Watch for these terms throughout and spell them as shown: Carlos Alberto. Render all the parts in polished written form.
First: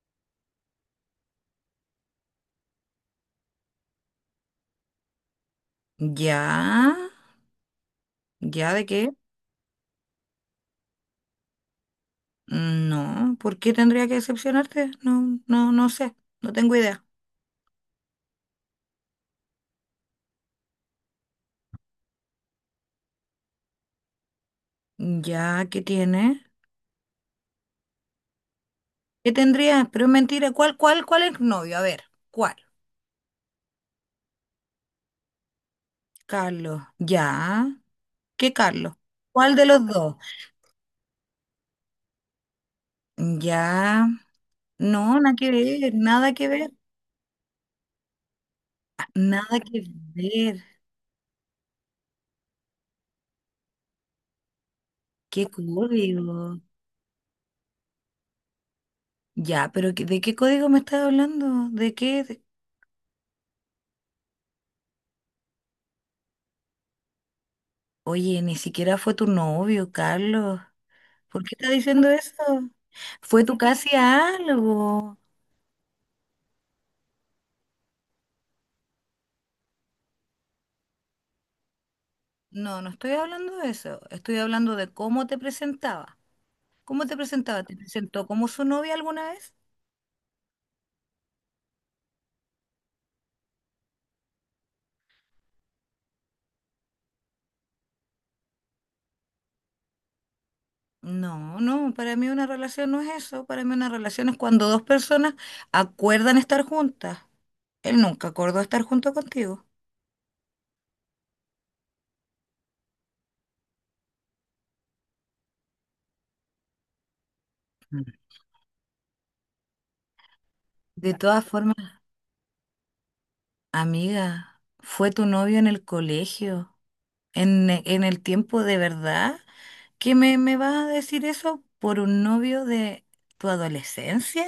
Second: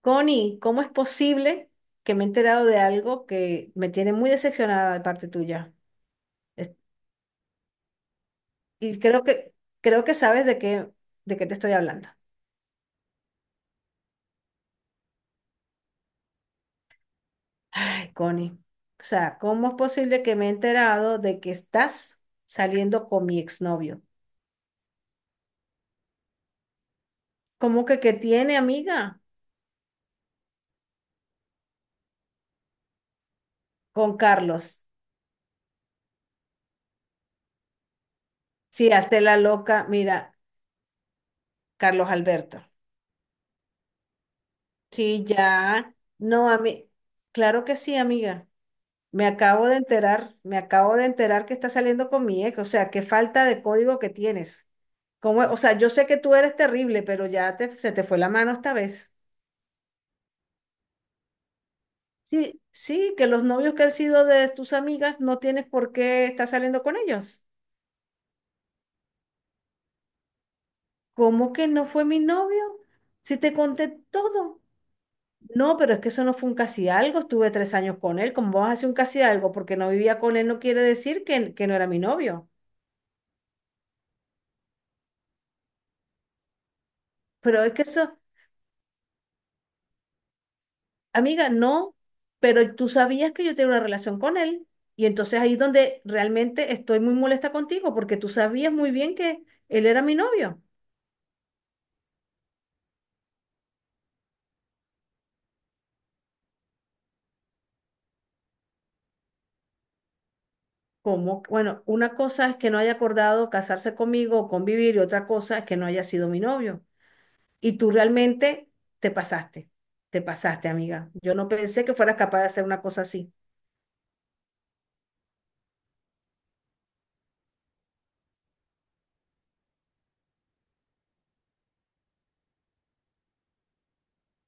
Connie, ¿cómo es posible que me he enterado de algo que me tiene muy decepcionada de parte tuya? Es- ¿Ya? ¿Ya de Y qué? creo que sabes de qué te estoy hablando. No, ¿por qué tendría que decepcionarte? No, no, no sé, no tengo idea. Ay, Connie. O sea, ¿cómo es posible que me he enterado de que estás saliendo con mi exnovio? ¿Ya qué tiene? ¿Cómo que tiene, amiga? ¿Qué tendría? Pero es mentira, cuál es novio? A ver, ¿cuál? Con Carlos. Carlos, ¿ya? ¿Qué Sí, Carlos? hazte la ¿Cuál de loca. los dos? Mira, Carlos Alberto. Ya, no, Sí, ya. No, a mí. Claro que sí, amiga. Me nada acabo de que enterar, me ver. acabo de enterar que estás saliendo con mi ex, o sea, qué falta de código que tienes. ¿Cómo ¿Qué es? O sea, yo sé que tú eres código? terrible, pero ya te, se te fue la mano esta vez. Ya, pero ¿de qué código me estás hablando? ¿De qué? Sí, sí, que los novios que han sido de tus amigas no tienes por qué estar saliendo con ellos. Oye, ni siquiera fue tu novio, Carlos. ¿Por qué ¿Cómo que estás no fue diciendo mi eso? novio? Si Fue te tu conté casi todo. algo. No, pero es que eso no fue un casi algo, estuve 3 años con él. ¿Cómo vas a hacer un casi algo? Porque no vivía con él no quiere decir que no era mi novio. No, no estoy hablando de eso. Estoy hablando de cómo te presentaba. ¿Cómo te presentaba? Pero es ¿Te que eso, presentó como su novia alguna vez? amiga, no, pero tú sabías que yo tenía una relación con él y entonces ahí es donde realmente estoy muy molesta contigo porque tú sabías muy bien que él era mi novio. No, no, para mí una relación no es eso. Para mí una relación es cuando dos personas acuerdan estar juntas. Él nunca acordó estar junto contigo. Como, bueno, una cosa es que no haya acordado casarse conmigo o convivir y otra cosa es que no haya sido mi novio. Y tú Mm. realmente te pasaste, te pasaste, amiga. De Yo todas no formas. pensé que fueras capaz de hacer una cosa así. Amiga, fue tu novio en el colegio, en el tiempo de verdad, me vas a decir eso por un novio de tu adolescencia?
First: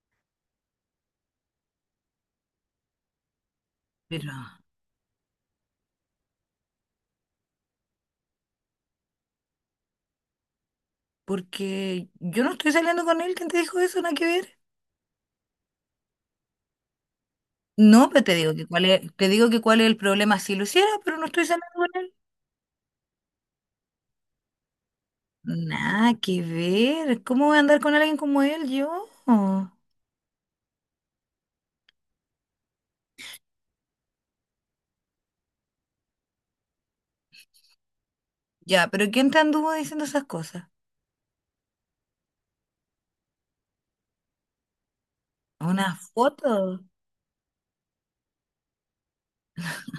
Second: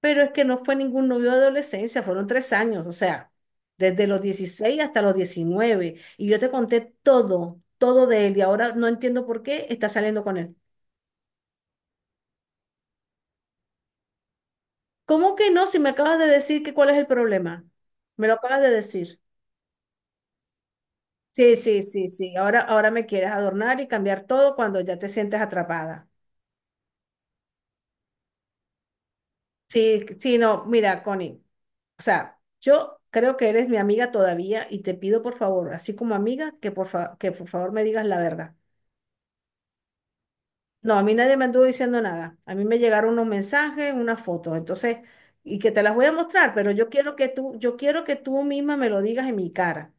Pero es que no fue ningún novio de adolescencia, fueron 3 años, o sea, desde los Pero, 16 hasta los 19. Y yo te conté todo, todo de él, y ahora no entiendo por qué está saliendo con él. porque yo no estoy saliendo con él, ¿quién te dijo eso? Nada que ver. ¿Cómo que no? Si me acabas de decir que cuál es el problema. No, pero Me lo acabas de decir. te digo que cuál es el problema si lo hiciera, pero no estoy Sí, saliendo sí, con sí, él. sí. Ahora me quieres adornar y cambiar todo cuando ya te sientes atrapada. Nada que ver. ¿Cómo voy a andar con alguien como él yo? Sí, sí, no, mira, Connie. O sea, yo creo que eres mi amiga todavía y te pido por favor, así como amiga, que por favor me digas la verdad. Ya, pero ¿quién te anduvo diciendo esas cosas? No, a mí nadie me anduvo diciendo nada. A mí me llegaron unos mensajes, unas fotos, entonces, y que te ¿Una las voy a mostrar, pero foto? yo quiero que tú, yo quiero que tú misma me lo digas en mi cara.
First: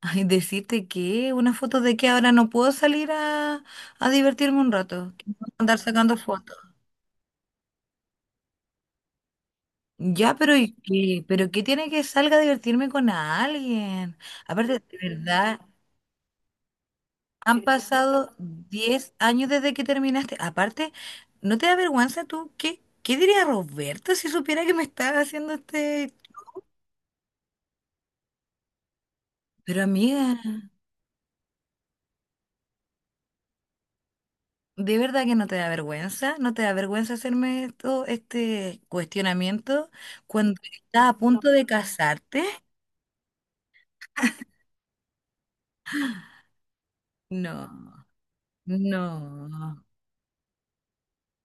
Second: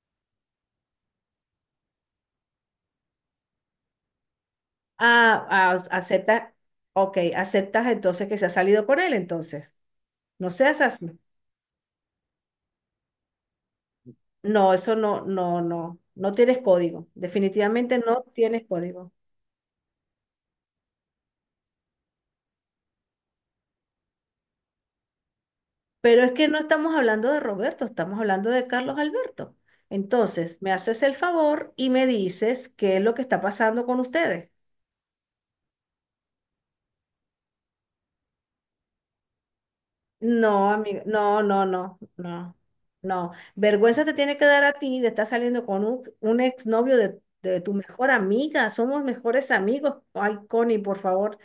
Ay, decirte que una foto de que ahora no puedo a divertirme un rato, que me van Ah, a andar ah, sacando aceptas, fotos. ok, aceptas entonces que se ha salido con él, entonces. Ya, No pero ¿y seas así. qué? ¿Pero qué tiene que salga a divertirme con alguien? No, Aparte, eso de no, verdad, no, no, no tienes código. han Definitivamente no pasado tienes 10 código. años desde que terminaste. Aparte, ¿no te da vergüenza tú? Qué diría Roberto si supiera que me estaba haciendo este Pero es que no show? estamos hablando de Roberto, estamos hablando de Carlos Alberto. Pero amiga... Entonces, me haces el favor y me dices qué es lo que está pasando con ustedes. ¿De verdad que no te da vergüenza? ¿No te da vergüenza hacerme esto, este cuestionamiento cuando No, amigo, estás a no, punto no, de no, casarte? no, no. Vergüenza te tiene que dar a ti de estar saliendo con un exnovio de tu No, mejor amiga. Somos mejores no, amigos. Ay, Connie, por favor,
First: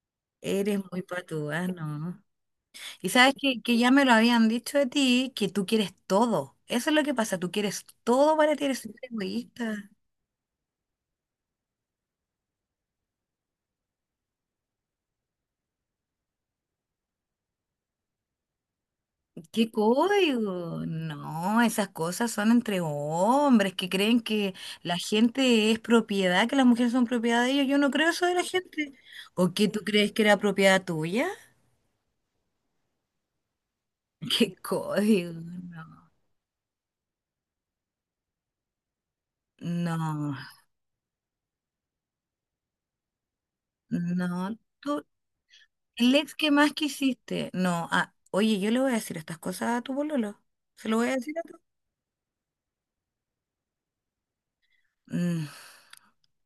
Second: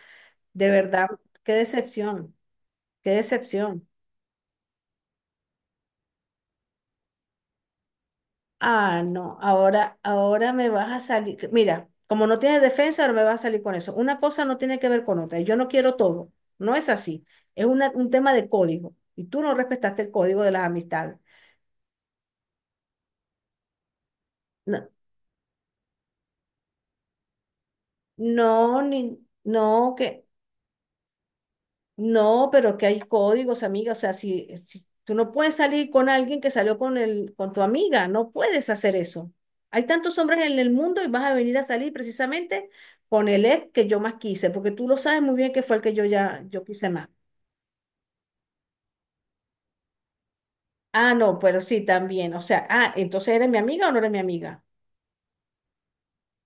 de eres muy verdad, qué patúa, no. decepción, Y qué sabes que decepción. ya me lo habían dicho de ti, que tú quieres todo. Eso es lo que pasa, tú quieres todo para ti, eres súper Ah, no, egoísta. ahora me vas a salir. Mira, como no tienes defensa, ahora me vas a salir con eso. Una cosa no tiene que ver con otra. Yo no quiero todo. No es así. Es un tema de código. Y tú no ¿Qué respetaste el código de las código? amistades. No, esas cosas son entre hombres que creen que No, la gente es propiedad, que las mujeres son propiedad de ellos. Yo no creo eso de la no, gente. ni, ¿O qué tú no, crees que que, era propiedad tuya? no, pero que hay códigos, amiga. O sea, si, ¿Qué si tú no código? puedes salir con alguien que salió con tu amiga, no puedes hacer eso. Hay tantos No, hombres en el mundo y vas a venir a salir precisamente con el ex que no, yo más quise, no. porque tú lo Tú, sabes muy bien que fue el que yo el ex ya, que yo más quise más. quisiste. No, ah, oye, yo le voy a decir estas cosas a tu pololo. Se lo voy Ah, a decir no, a tu pero sí, también. O sea, ah, entonces eres mi amiga o no eres mi amiga. Mm,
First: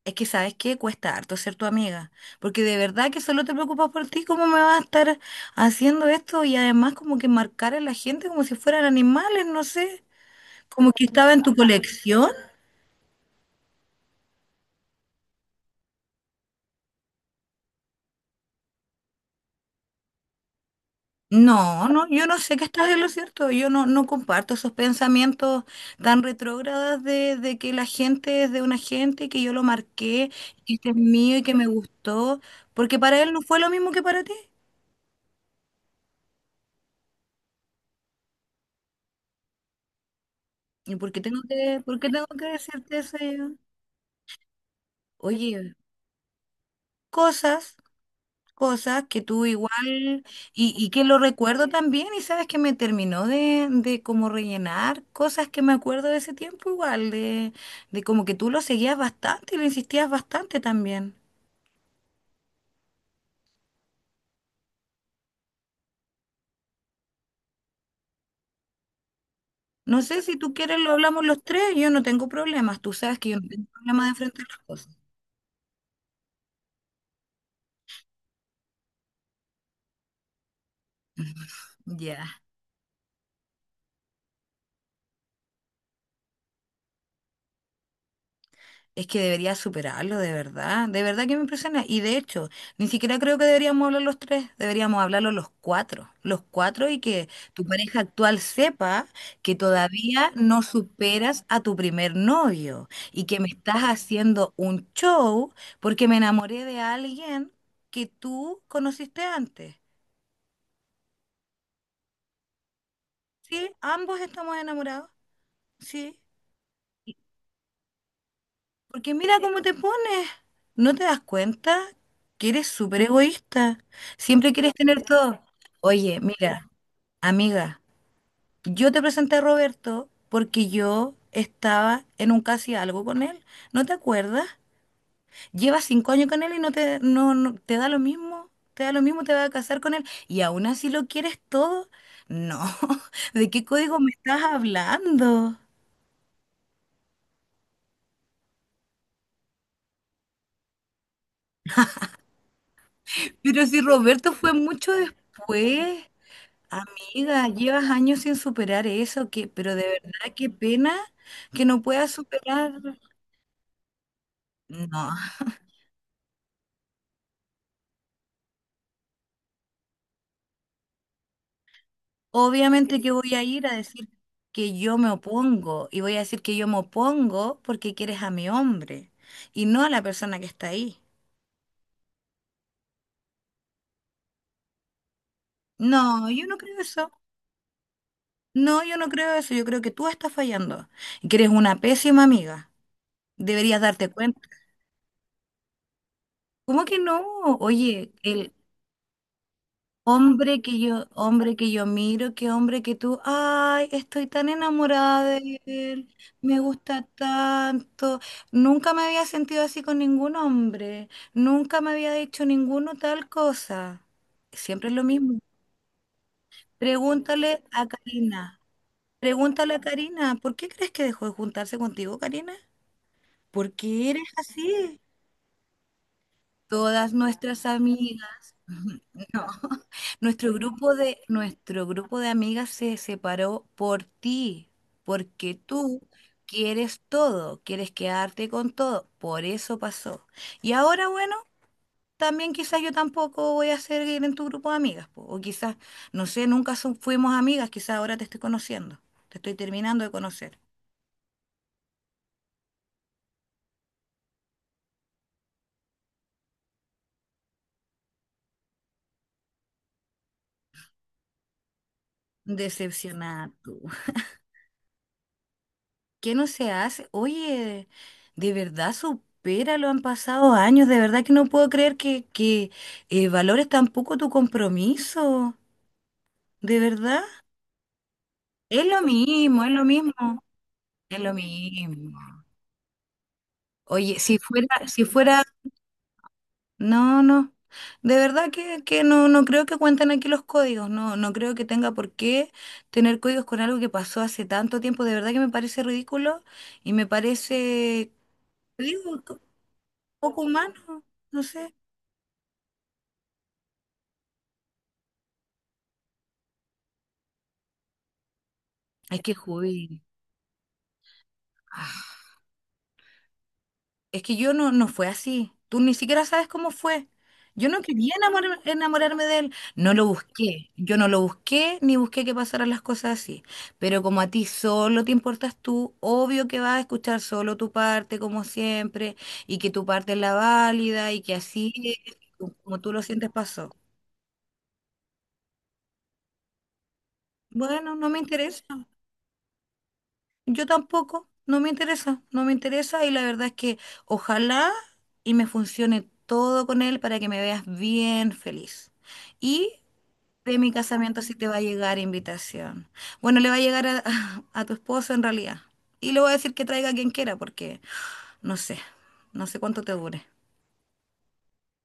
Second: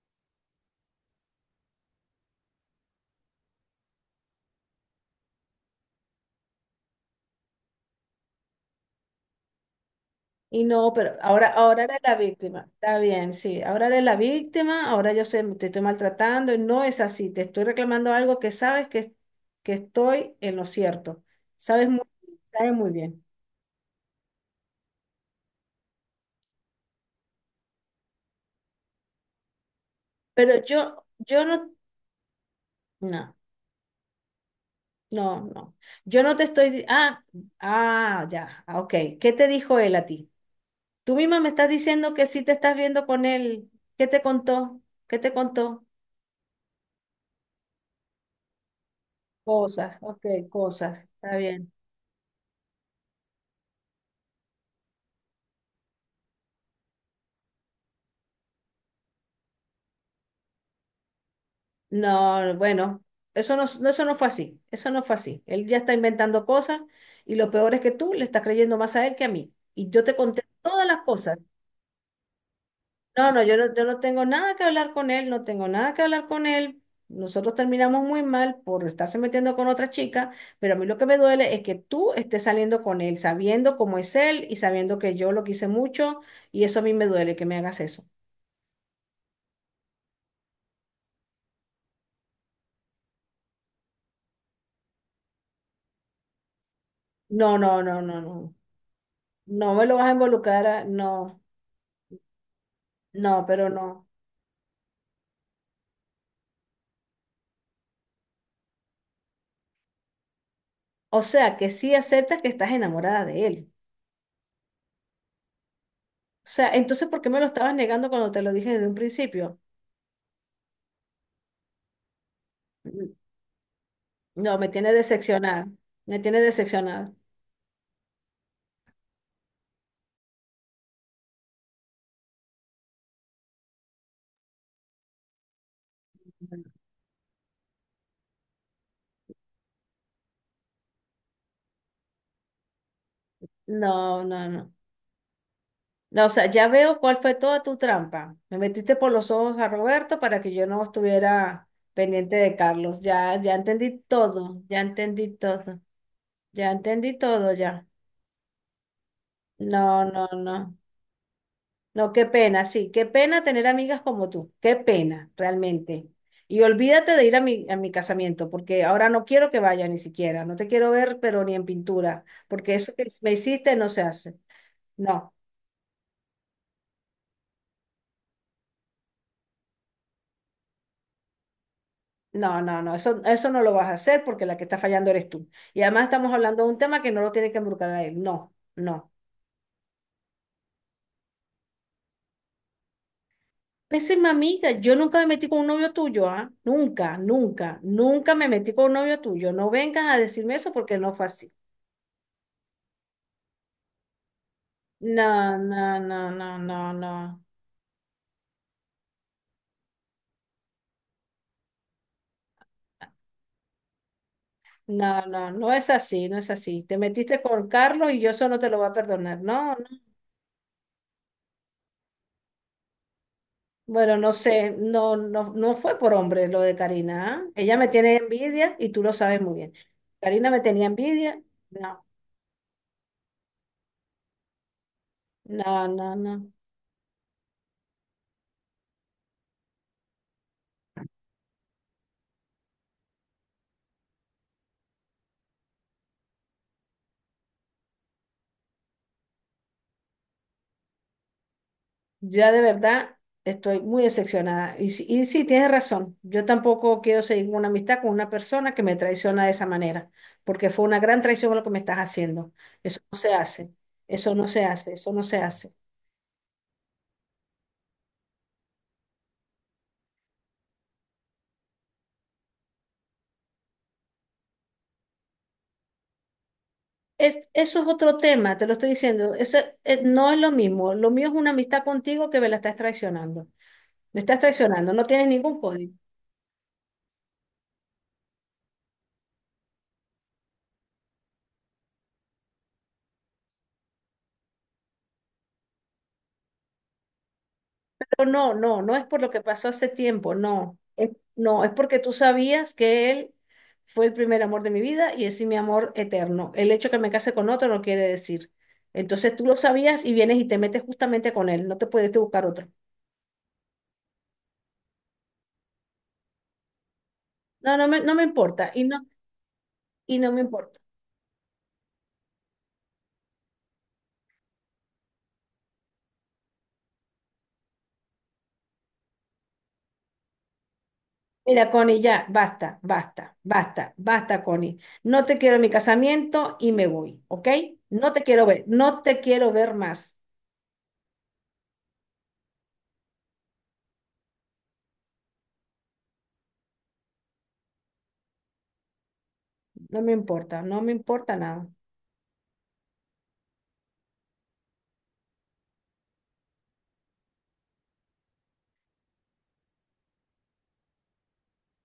es que sabes qué cuesta harto ser tu amiga, porque de verdad que solo te preocupas por ti, ¿cómo me vas a estar haciendo esto? Y además como que marcar a la gente como si fueran animales, no sé, Y como no, que pero estaba en ahora, tu ahora eres la colección. víctima. Está bien, sí. Ahora eres la víctima, ahora te estoy maltratando y no es así. Te estoy reclamando algo que sabes que estoy en lo cierto. No, Sabes muy, no, yo no sé que sabes estás muy en lo bien. cierto, yo no, no comparto esos pensamientos tan retrógradas de que la gente es de una gente y que yo lo marqué, Pero y que es yo, mío y yo que me no, gustó, porque para él no, no fue lo mismo que para ti. no, no. Yo no te estoy, ah, ah, ya, ah, ok. ¿Qué te dijo él a ti? Tú misma me estás Por qué diciendo tengo que sí que te estás decirte viendo eso con yo? él. ¿Qué te contó? ¿Qué te Oye, contó? cosas, cosas que tú Cosas, igual, ok, y que cosas. lo Está recuerdo bien. también, y sabes que me terminó de como rellenar cosas que me acuerdo de ese tiempo igual, de como que tú lo seguías bastante y lo insistías bastante también. No, bueno, eso no fue así, eso no fue así. Él ya está inventando cosas y lo peor es que tú le estás creyendo más a él que a mí. Y No yo te sé si conté tú quieres, todas lo las hablamos cosas. los tres, yo no tengo problemas, tú sabes que No, yo no, no yo tengo no, yo no problemas de tengo enfrentar nada las que hablar cosas. con él, no tengo nada que hablar con él. Nosotros terminamos muy mal por estarse metiendo con otra chica, pero a mí lo que me duele es que tú Ya. estés saliendo con él, sabiendo cómo es él y sabiendo que yo lo quise mucho y eso a mí me duele que me hagas eso. Es que debería superarlo, de verdad. De verdad que me impresiona. Y de hecho, ni siquiera creo que deberíamos hablar los tres. Deberíamos hablarlo los cuatro. Los cuatro y que No, tu no, pareja no, no, actual no. sepa que No me lo vas a todavía no involucrar, no, superas a tu primer novio y que no, me pero estás no. haciendo un show porque me enamoré de alguien que tú conociste antes. O sea, que sí aceptas que estás enamorada de ¿Sí? él. Ambos estamos enamorados. Sí. O sea, entonces, ¿por qué me lo estabas negando cuando te lo dije desde un Porque mira principio? cómo te pones. ¿No te das cuenta que eres súper Mm. egoísta? Siempre No, me quieres tiene tener todo. decepcionada. Me Oye, tiene mira, decepcionada. amiga, yo te presenté a Roberto porque yo estaba en un casi algo con él. ¿No te acuerdas? Llevas 5 años con él y no te, no, no- te da lo mismo. Te da lo mismo, te vas a casar con él y aún así lo quieres todo. No, ¿de qué código me No, estás no, no. hablando? No, o sea, ya veo cuál fue toda tu trampa. Me metiste por los ojos a Roberto para que yo no estuviera pendiente de Carlos. Ya, ya Pero si entendí Roberto fue todo. Ya mucho entendí todo. después. Ya entendí Amiga, todo llevas ya. años sin superar eso, que, pero de No, no, verdad qué no. pena que no puedas No, qué pena, superar. sí, qué pena tener amigas como tú, qué No, pena, realmente. Y olvídate de ir a mi casamiento, porque ahora no quiero que vaya ni siquiera, no te quiero ver, pero ni en pintura, porque eso obviamente que que me voy a ir a hiciste no se decir hace. que yo me No, opongo y voy a decir que yo me opongo porque quieres a mi hombre y no a la persona que está ahí. no, no, no, eso no lo vas a hacer porque la que está fallando eres tú. Y además No, estamos yo no hablando de creo un tema que eso. no lo tiene que embrucar a él, no, No, yo no no. creo eso. Yo creo que tú estás fallando y que eres una pésima amiga. Deberías darte Pésima cuenta. amiga, yo nunca me metí con un novio tuyo, ¿ah? ¿Cómo que Nunca, no? nunca, Oye, nunca me metí con un novio tuyo. No vengas a decirme hombre eso porque no fue así. hombre que yo miro, qué hombre que tú, ay, estoy tan enamorada No, de no, él, no, no, me no, gusta no, tanto. Nunca me había sentido así con ningún hombre, nunca me había dicho ninguno tal cosa. Siempre es lo no, mismo. no, no es así, no es así. Te metiste Pregúntale con a Carlos y yo eso no Karina, te lo voy a perdonar. pregúntale No, a no. Karina, ¿por qué crees que dejó de juntarse contigo, Karina? ¿Por qué Bueno, eres no sé, así? no, no, no fue por hombre lo de Todas Karina, ¿ah? nuestras Ella me tiene amigas, envidia y tú lo sabes no, muy bien. Karina nuestro me tenía envidia. nuestro No, grupo de amigas se separó por ti, porque no, tú no, no. quieres todo, quieres quedarte con todo, por eso pasó. Y ahora, bueno, también quizás yo tampoco voy a seguir en tu grupo de amigas, po, o quizás, no sé, nunca son- fuimos amigas, quizás ahora te estoy conociendo, te estoy terminando de conocer. Ya de verdad estoy muy decepcionada. Y sí, tienes razón. Yo tampoco quiero seguir una amistad con una persona que me traiciona de esa manera, porque fue una gran traición lo que me estás haciendo. Eso no se Decepcionada hace. tú. Eso no se hace. Eso no se hace. ¿Qué no se hace? Oye, de verdad supéralo, han pasado años, de verdad que no puedo creer que valores tampoco tu compromiso, de verdad. Es, eso es otro tema, te lo Es estoy lo diciendo. mismo, es Ese, lo no es mismo, lo mismo. Lo es mío lo es una amistad mismo. contigo que me la estás traicionando. Oye, Me estás traicionando. si No tienes fuera, ningún código. no, no, de verdad que no, no creo que cuenten aquí los códigos, no, no creo que tenga por qué tener códigos con algo que pasó hace tanto tiempo, de verdad que me parece ridículo y me parece, No, no, no, no es por digo, lo que pasó hace tiempo, poco no. humano, Es, no no, es sé. porque tú sabías que él fue el primer amor de mi vida y es mi amor eterno. El hecho que me case con otro no quiere decir. Es que Entonces tú lo Judy, sabías y vienes y te metes justamente con él, no te puedes ah, buscar otro. es que yo no, no fue así. Tú ni siquiera sabes cómo fue. Yo No, no no me, quería no me importa y no, enamorarme de él. No lo y no me busqué. importa. Yo no lo busqué ni busqué que pasaran las cosas así. Pero como a ti solo te importas tú, obvio que vas a escuchar solo tu parte, como siempre, y que tu parte es la válida y que Mira, así Connie, es, ya, basta, como tú lo sientes basta, pasó. basta, basta, Connie. No te quiero en mi casamiento y me voy, ¿ok? Bueno, no No me te quiero interesa. ver, no te quiero ver más. Yo tampoco, no me interesa y la verdad es que ojalá y me funcione todo con él para que me veas bien feliz. Y No me de importa, mi no me casamiento sí importa te va a nada. llegar invitación. Bueno, le va a llegar a, a tu esposo en realidad. Y le voy a decir que traiga a quien quiera porque no sé, no sé cuánto te dure.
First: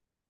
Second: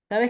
¿Sabes?